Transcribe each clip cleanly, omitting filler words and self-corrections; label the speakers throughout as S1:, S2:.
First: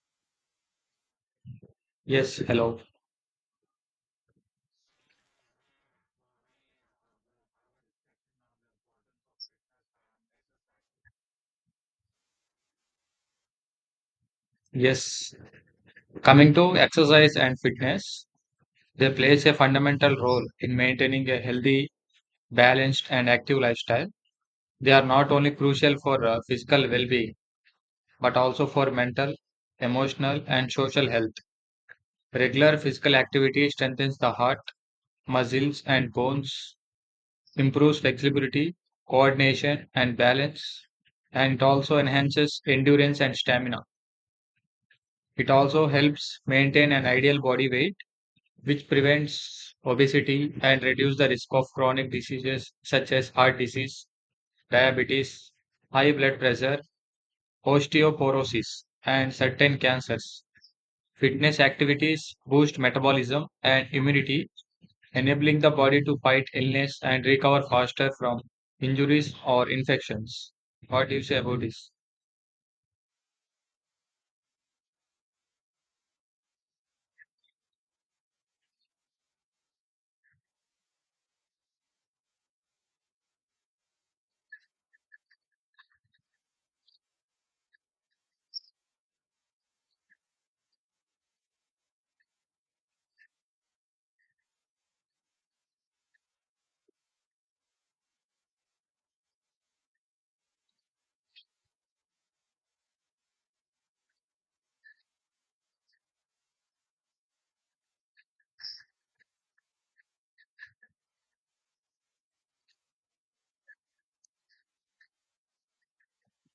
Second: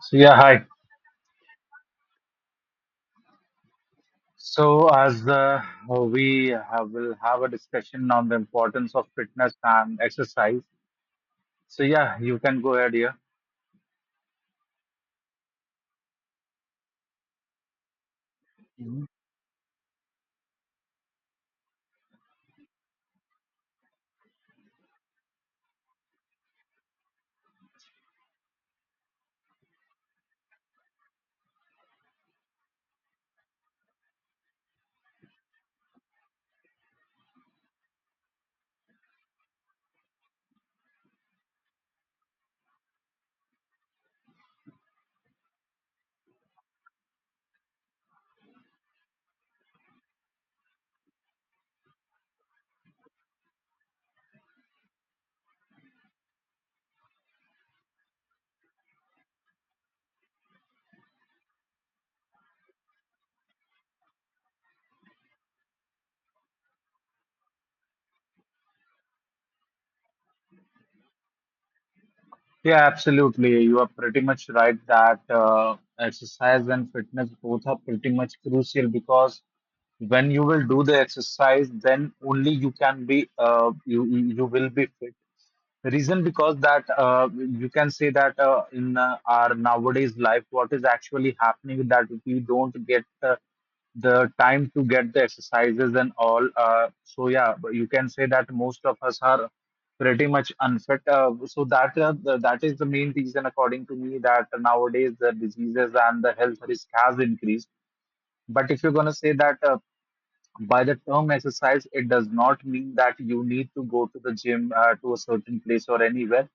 S1: So yeah, hi.
S2: Yes, hello.
S1: So as we have, will have a discussion on the importance of fitness and exercise. So yeah, you can go ahead here.
S2: Yes. Coming to exercise and fitness,
S1: Mhm.
S2: they plays a fundamental role in maintaining a healthy, balanced, and active lifestyle. They are not only crucial for physical well-being, but also for mental, emotional, and social health. Regular physical activity strengthens the heart, muscles, and bones, improves flexibility, coordination, and balance, and it also enhances endurance and stamina. It also helps maintain an ideal body weight which prevents obesity and reduces the risk of chronic diseases such as heart disease, diabetes, high blood pressure, osteoporosis, and certain cancers. Fitness activities boost metabolism and immunity, enabling the body to fight illness and recover faster from injuries or infections. What do you say about this?
S1: Yeah, absolutely. You are pretty much right that exercise and fitness both are pretty much crucial because when you will do the exercise then only you can be you will be fit reason because that you can say that in our nowadays life what is actually happening is that we don't get the time to get the exercises and all so yeah, but you can say that most of us are pretty much unfit, that is the main reason according to me that nowadays the diseases and the health risk has increased. But if you're going to say that by the term exercise, it does not mean that you need to go to the gym, to a certain place or anywhere.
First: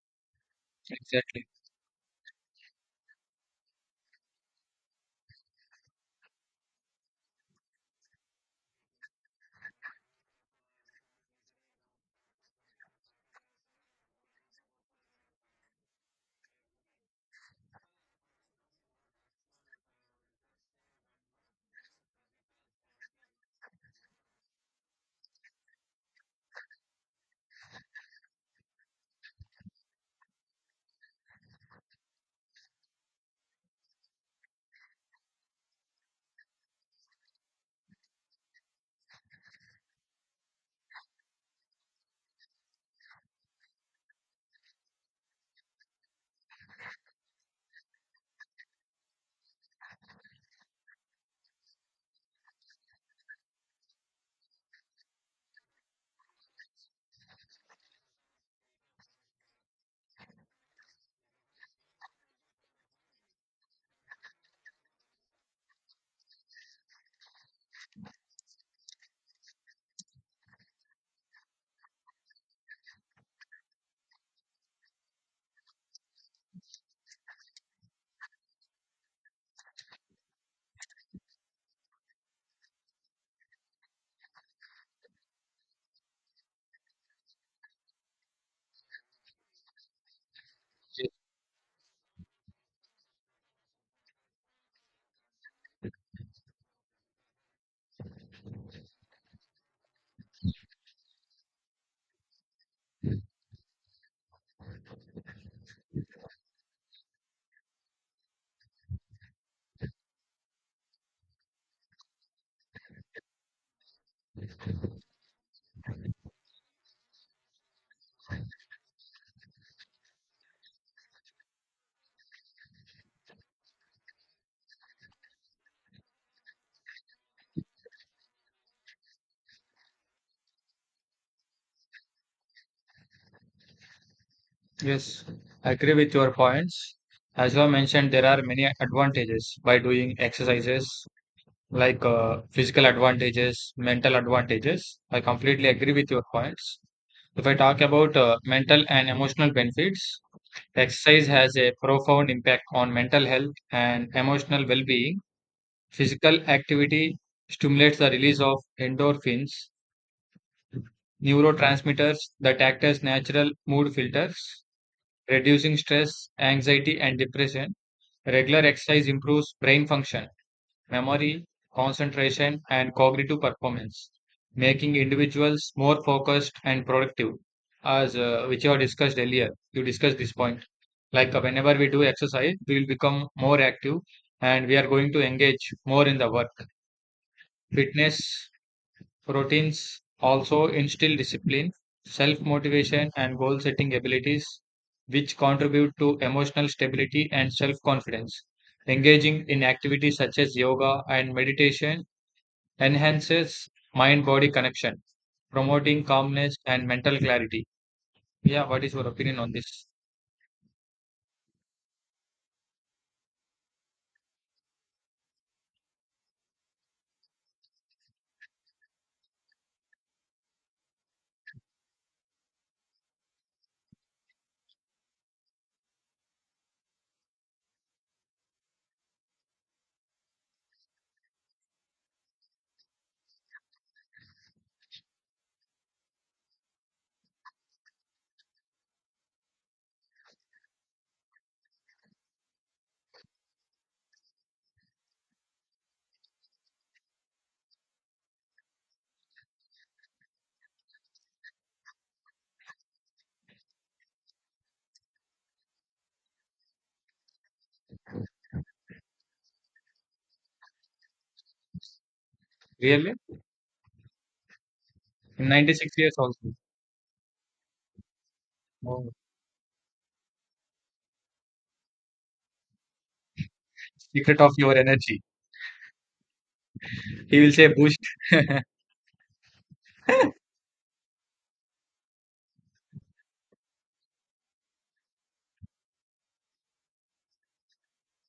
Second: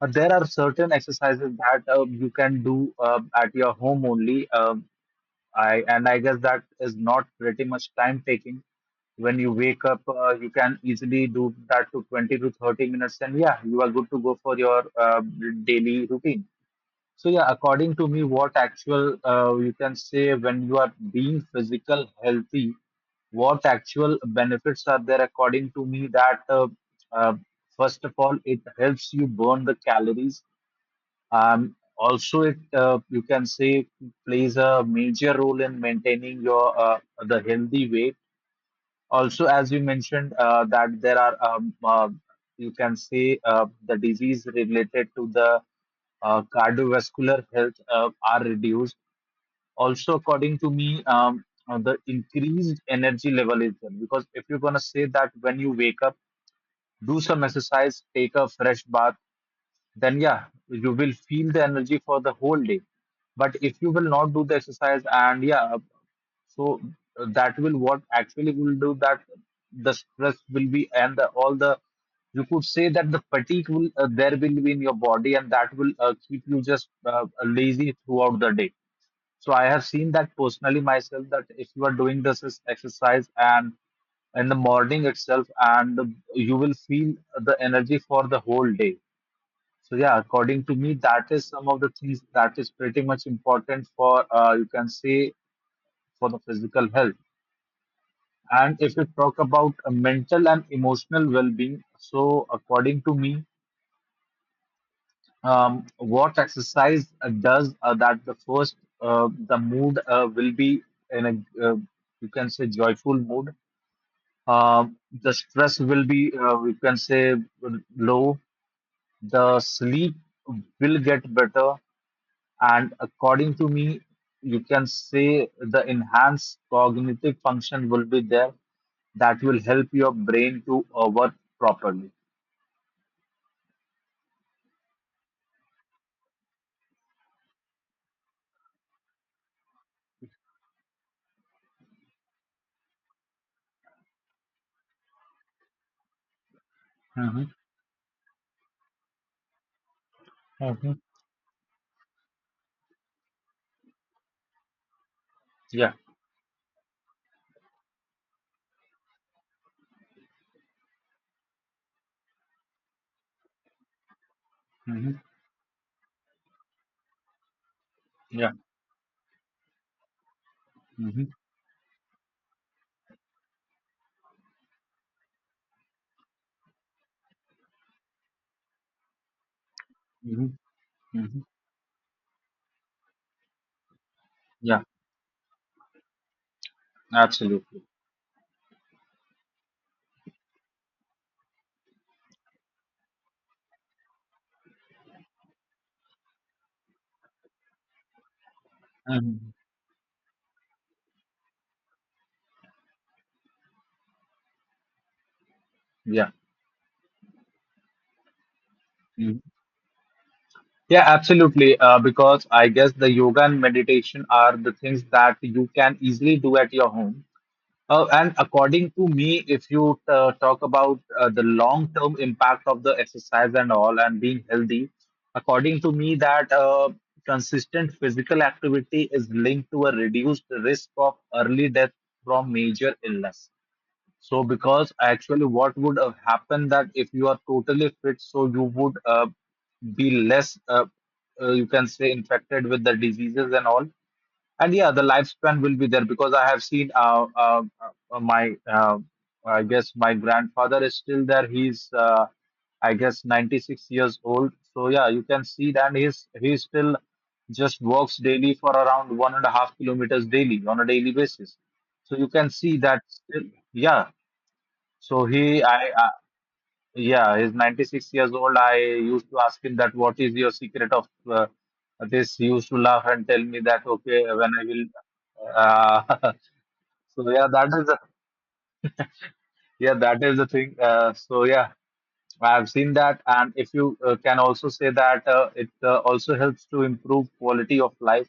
S1: There are certain
S2: Exactly.
S1: exercises that you can do at your home only. I and I guess that is not pretty much time taking. When you wake up, you can easily do that to 20 to 30 minutes, and yeah, you are good to go for your daily routine. So yeah, according to me, what actual, you can say, when you are being physical healthy, what actual benefits are there? According to me, that uh, first of all, it helps you burn the calories. Also, it you can say, plays a major role in maintaining your the healthy weight. Also, as you mentioned, that there are, you can say, the disease related to the cardiovascular health are reduced. Also, according to me, the increased energy level is there, because if you're gonna say that when you wake up, do some exercise, take a fresh bath, then yeah, you will feel the energy for the whole day. But if you will not do the exercise and yeah, so that will, what actually will do, that the stress will be and the, all the, you could say that the fatigue will there will be in your body, and that will keep you just lazy throughout the day. So I have seen that personally myself, that if you are doing this is exercise and in the morning itself, and you will feel the energy for the whole day. So yeah, according to me, that is some of the things that is pretty much important for, you can say, for the physical health. And if you talk about mental and emotional well being, so according to me, what exercise does that the first, the mood will be in a, you can say, joyful mood. Um, the stress will be, you can say, low. The sleep will get better. And according to me, you can say the enhanced cognitive function will be there, that will help your brain to work properly.
S2: Yes, I agree with your points. As you have mentioned, there are many advantages by doing exercises like physical advantages, mental advantages. I completely agree with your points. If
S1: Mm-hmm.
S2: I talk about mental and emotional benefits,
S1: Mm-hmm.
S2: exercise has a profound impact on mental health and emotional well being.
S1: Yeah.
S2: Physical activity stimulates the release of endorphins, neurotransmitters that act as natural mood filters,
S1: Mm-hmm.
S2: reducing stress, anxiety, and depression.
S1: Yeah.
S2: Regular exercise improves brain function
S1: Mm-hmm.
S2: memory, concentration, and cognitive performance, making individuals more focused and productive. As which you have discussed earlier, you discussed this
S1: Mm-hmm.
S2: point. Like
S1: Mm-hmm.
S2: whenever we do exercise, we will become more active and we
S1: Yeah,
S2: are going to engage more in the work.
S1: absolutely.
S2: Fitness routines also instill discipline, self motivation, and goal setting abilities, which contribute to emotional stability and self confidence engaging
S1: Mm-hmm.
S2: in activities such as yoga and meditation enhances mind body connection, promoting
S1: Yeah.
S2: calmness and mental clarity. Yeah, what is your opinion
S1: Mhm.
S2: on this?
S1: Yeah, absolutely. Because I guess the yoga and meditation are the things that you can easily do at your home. And according to me, if you talk about the long-term impact of the exercise and all and being healthy, according to me, that consistent physical activity is linked to a reduced risk of early death from major illness. So, because actually, what would have happened that if you are totally fit, so you would be less, you can say, infected with the diseases and all, and yeah, the lifespan will be there, because I have seen, my uh, I guess my grandfather is still there. He's I guess 96 years old, so yeah, you can see that he still just walks daily for around 1.5 kilometers daily on a daily basis. So you can see that
S2: Really?
S1: still, yeah. So
S2: In
S1: he
S2: 96
S1: I
S2: years also.
S1: yeah, he's 96 years old. I
S2: Oh,
S1: used to ask him that what is your secret of this? He used to laugh and tell me that okay,
S2: secret
S1: when
S2: of
S1: I
S2: your
S1: will.
S2: energy.
S1: Uh, so
S2: He
S1: yeah,
S2: will
S1: that
S2: say
S1: is the,
S2: boost.
S1: yeah, that is the thing. So yeah, I have seen that, and if you can also say that it also helps to improve quality of life,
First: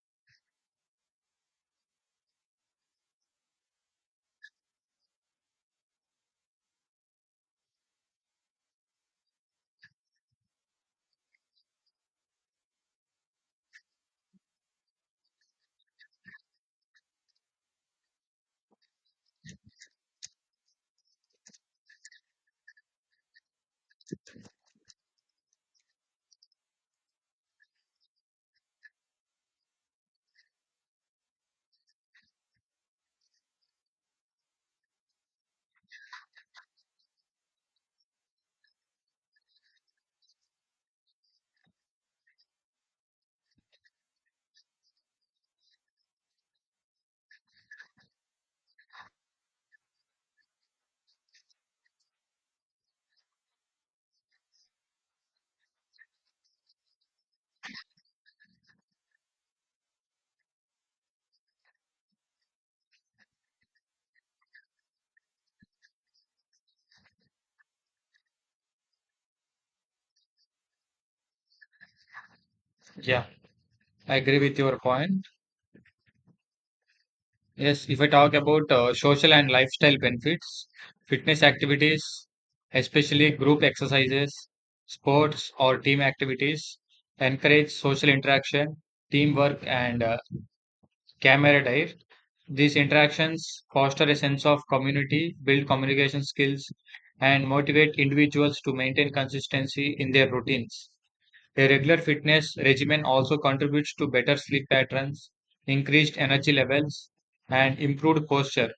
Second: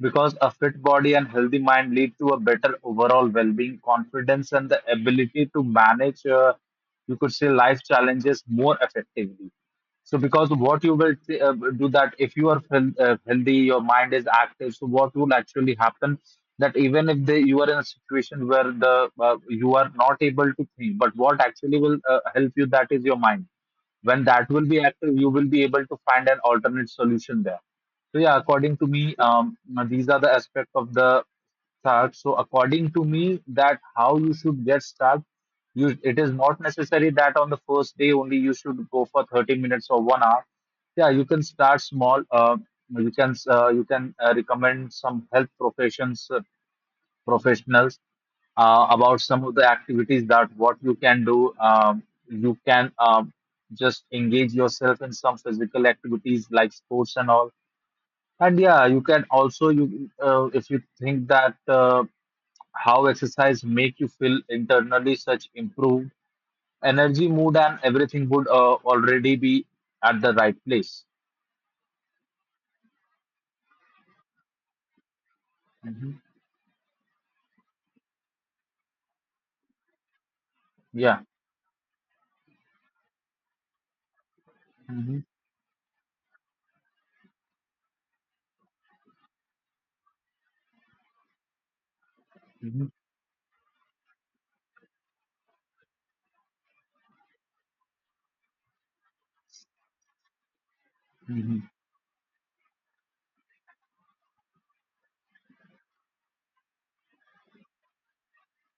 S1: because a fit body and healthy mind lead to a better overall well-being, confidence, and the ability to manage, you could say, life challenges more effectively. So because what you will say, do that if you are healthy, your mind is active, so what will actually happen, that even if they, you are in a situation where the you are not able to think, but what actually will help you, that is your mind. When that will be active, you will be able to find an alternate solution there. So yeah, according to me, these are the aspect of the start. So according to me, that how you should get start. You, it is not necessary that on the first day only you should go for 30 minutes or 1 hour. Yeah, you can start small. You can recommend some health professions professionals about some of the activities that what you can do. You can Just engage yourself in some physical activities like sports and all. And yeah, you can also, you if you think that, how exercise make you feel internally, such improved energy, mood, and everything would already be at the right place.
S2: Yeah, I agree with your point.
S1: Mhm.
S2: Yes, if I talk about social and lifestyle benefits,
S1: Yeah.
S2: fitness activities, especially group exercises,
S1: Mhm.
S2: sports or team activities, encourage social interaction, teamwork, and camaraderie. These
S1: Mhm.
S2: interactions foster a sense of community, build communication skills, and motivate individuals to maintain consistency in their routines.
S1: Mhm.
S2: A regular fitness regimen also contributes to better sleep patterns, increased energy levels, and improved posture,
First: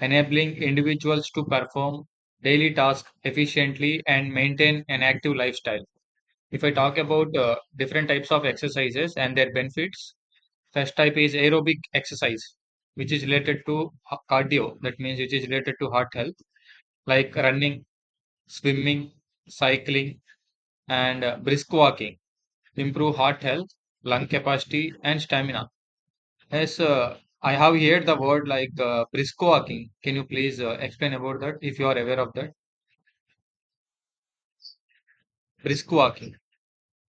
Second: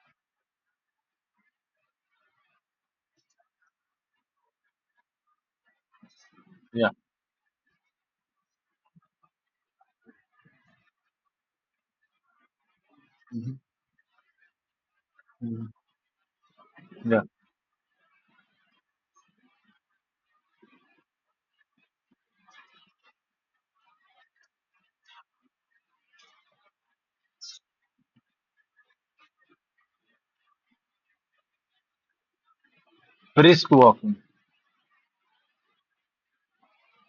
S2: enabling individuals to perform daily tasks efficiently and maintain an active lifestyle. If I
S1: Yeah.
S2: talk about different types of exercises and their benefits, first type is aerobic exercise, which is related to cardio. That means which is
S1: Mhm.
S2: related to heart health,
S1: Yeah.
S2: like running, swimming, cycling, and brisk walking, improve heart health, lung capacity, and stamina. Yes, I have heard the word like brisk walking. Can you please explain about that if you are aware of that?
S1: Brisk walking.
S2: Brisk walking.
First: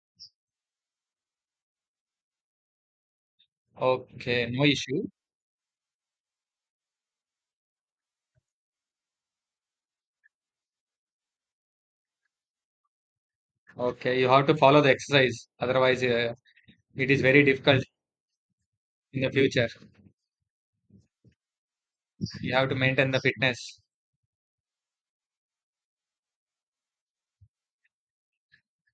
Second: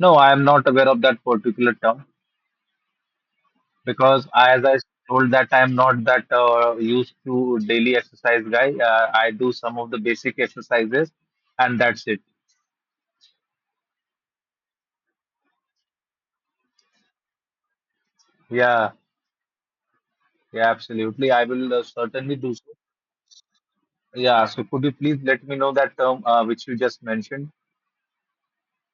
S1: No, I am not aware of that particular term, because
S2: Okay,
S1: I, as
S2: no
S1: I
S2: issue.
S1: told, that I am not that used to daily exercise guy. I do some of the basic exercises, and that's it.
S2: Okay, you have to follow the exercise. Otherwise, it is very difficult
S1: Yeah.
S2: in the future.
S1: Yeah, absolutely. I will certainly
S2: You
S1: do
S2: have
S1: so.
S2: to maintain the fitness.
S1: Yeah, so could you please let me know that term which you just mentioned?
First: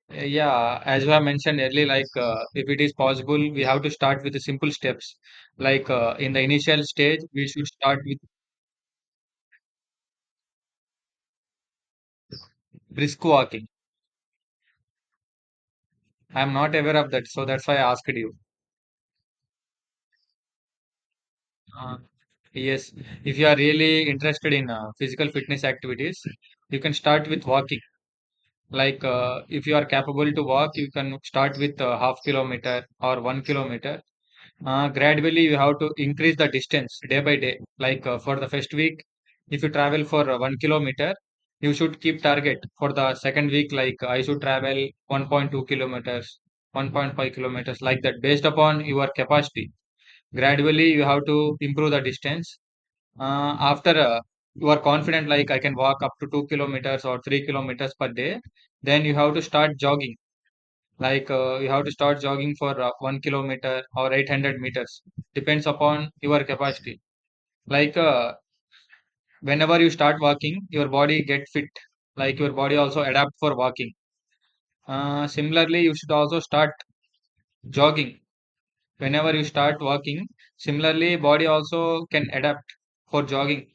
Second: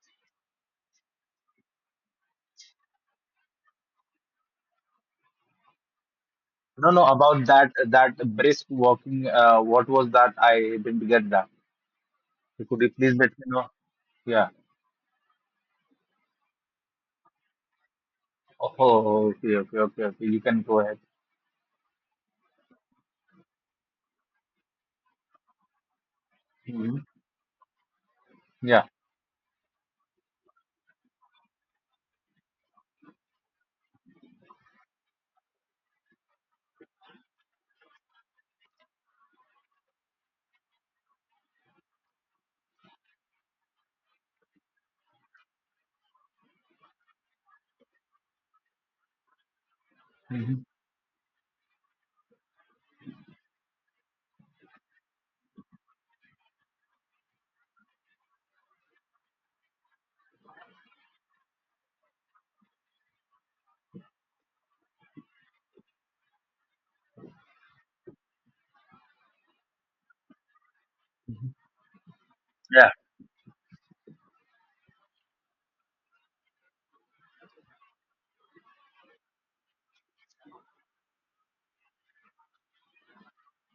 S2: Yeah, as I mentioned earlier, like if it is possible, we have to start with the simple steps. Like in the initial
S1: No, no,
S2: stage,
S1: about
S2: we should
S1: that
S2: start
S1: that
S2: with
S1: brisk walking. What was that? I didn't get that. So could you please
S2: brisk
S1: let me
S2: walking.
S1: know? Yeah.
S2: I'm not aware of that, so that's why I asked you.
S1: Oh, oh, okay, okay, okay, okay. You can go ahead.
S2: Uh, yes, if you are really interested in physical fitness activities, you can
S1: Hmm.
S2: start with walking.
S1: Yeah.
S2: Like if you are capable to walk, you can start with half kilometer or 1 kilometer. Gradually, you have to increase the distance day by day. Like for the first week, if you travel for 1 kilometer, you should keep target for the second week. Like I should travel 1.2 kilometers, 1.5 kilometers, like that, based upon your capacity.
S1: Hmm.
S2: Gradually, you have to improve the distance. After you are confident, like I can walk up to 2 kilometers or 3 kilometers per day, then you have to start jogging. Like you have to start jogging for 1 kilometer or 800 meters, depends upon your capacity. Like whenever you start walking, your body get
S1: Hmm.
S2: fit. Like your body
S1: Yeah.
S2: also adapt for walking. Similarly, you should also start jogging. Whenever you start walking, similarly body also can adapt for jogging.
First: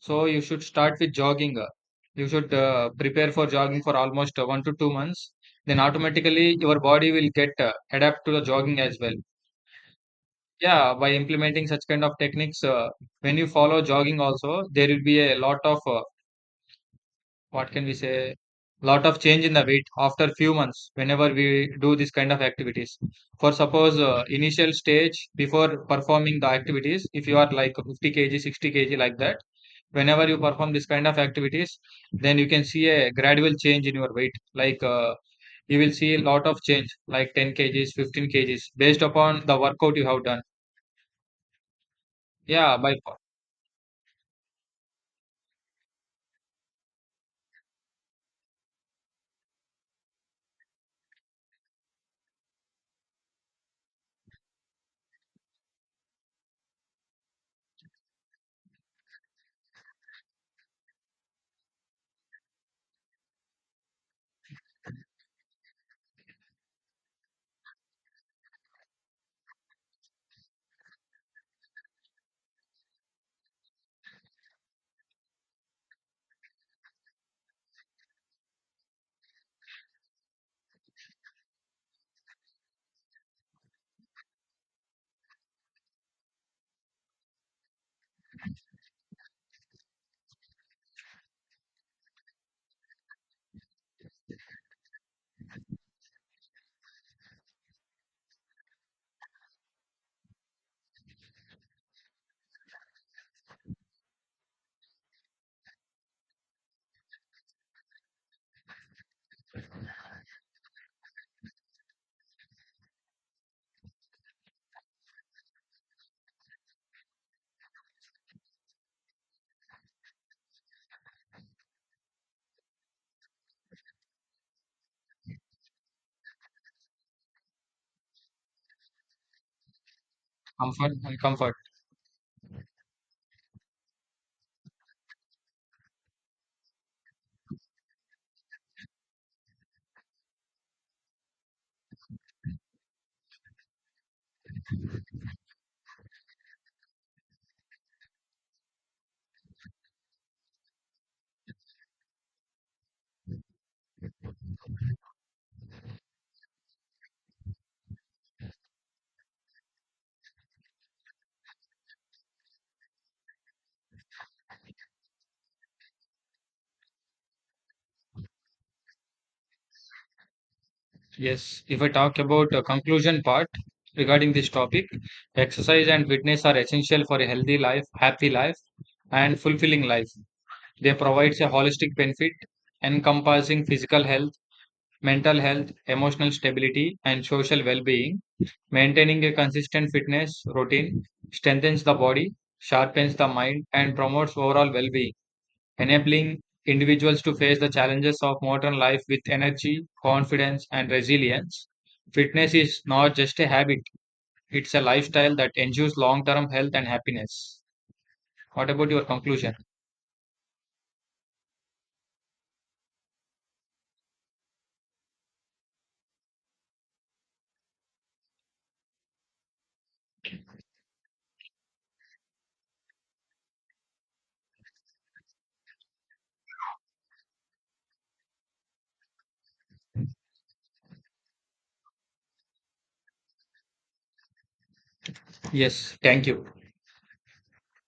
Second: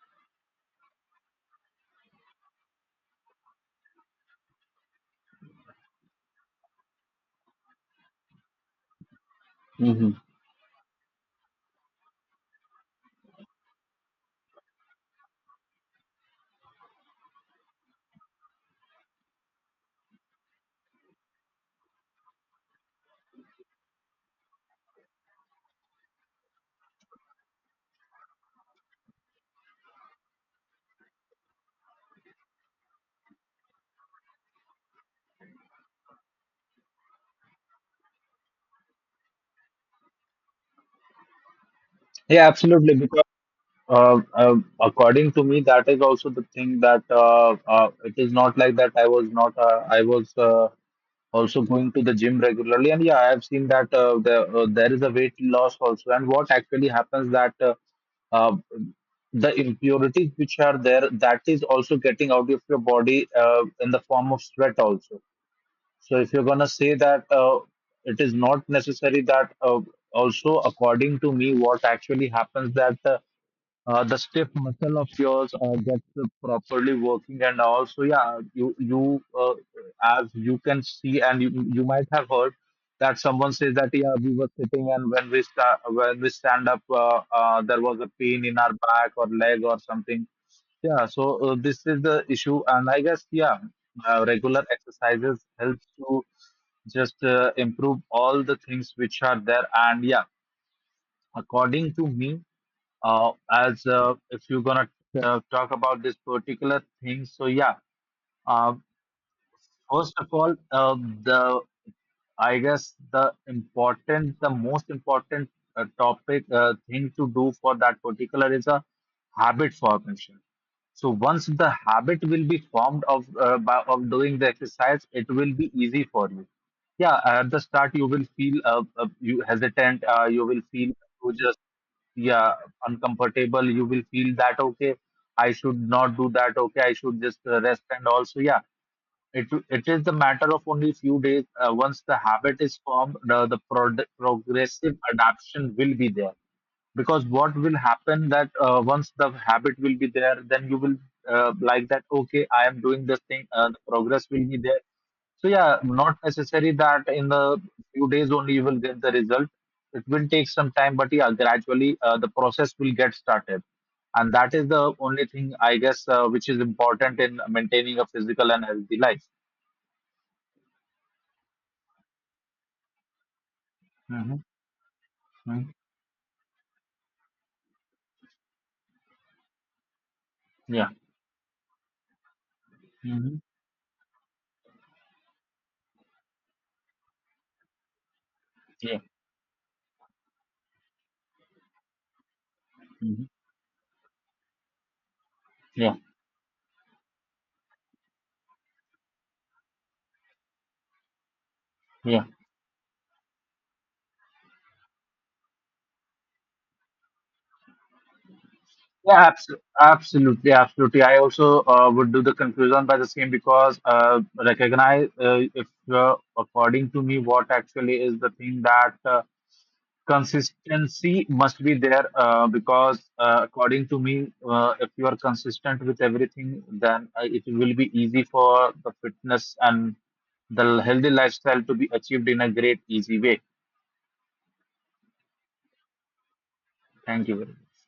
S2: So you should start with jogging. You should prepare for jogging for almost 1 to 2 months, then automatically your body will get adapt to the jogging as well.
S1: Hmm.
S2: Yeah, by implementing such kind of techniques, when you follow jogging also, there will be a lot of what can we say, lot of change in the weight after few months. Whenever we do this kind of activities, for suppose initial stage before performing the activities, if you are like 50 kg, 60 kg like that, whenever you perform this kind of activities, then you can see a gradual change in your weight. Like you will see a lot of change, like 10 kgs, 15 kgs, based upon the workout you have done.
S1: Yeah,
S2: Yeah,
S1: absolutely.
S2: by
S1: Because according to me, that is also the thing, that it is not like that. I was not. I was. Also going to the gym regularly, and yeah, I have seen that there is a weight loss also, and what actually happens that uh, the impurities which are there, that is also getting out of your body in the form of sweat also. So if you're going to say that, it is not necessary that also, according to me, what actually happens that the stiff muscle of yours gets properly working, and also yeah, you as you can see, and you might have heard that someone says that yeah, we were sitting, and when we stand up, there was a pain in our back or leg or something. Yeah, so this is the issue, and I guess yeah, regular exercises helps to just improve all the things which are there. And yeah, according to me, as if you're gonna, yeah, talk about this particular thing, so yeah, uh, first of all, the I guess the important the most important topic thing to do for that particular is a habit formation. So once the habit will be formed of, of doing the exercise, it will be easy for you. Yeah, at the start, you will feel you hesitant, you will feel,
S2: Comfort,
S1: you
S2: comfort.
S1: just yeah, uncomfortable. You will feel that okay, I should not do that, okay, I should just rest. And also yeah, it is the matter of only few days. Once the habit is formed, progressive adaption will be there. Because what will happen that once the habit will be there, then you will like that okay, I am doing this thing, the progress will be there. So yeah, not necessary that in the few days only you will get the result. It will take some time, but yeah, gradually the process will get started, and that is the only thing I guess which is important in maintaining a physical and healthy life.
S2: Yes. If I talk about the conclusion part regarding
S1: Mhm.
S2: this topic,
S1: Mhm.
S2: exercise and fitness are essential for a healthy life, happy life, and fulfilling life.
S1: Yeah.
S2: They provide a holistic benefit
S1: Mhm.
S2: encompassing physical health, mental health, emotional stability, and social well-being.
S1: Yeah.
S2: Maintaining a consistent fitness routine strengthens the body, sharpens
S1: Mhm.
S2: the mind, and promotes overall well-being,
S1: Yeah.
S2: enabling individuals to face the challenges of modern life with energy, confidence, and resilience.
S1: Yeah.
S2: Fitness is not just a habit, it's a lifestyle that ensures long term health and happiness. What about your
S1: Yeah,
S2: conclusion?
S1: absolutely, absolutely. I also would do the conclusion by the same, because recognize, if according to me, what actually is the thing, that consistency must be there, because according to me, if you are consistent with everything, then it will be easy for the fitness and the healthy lifestyle to be achieved in a great easy way.
S2: Yes, thank you.
S1: Thank you very much.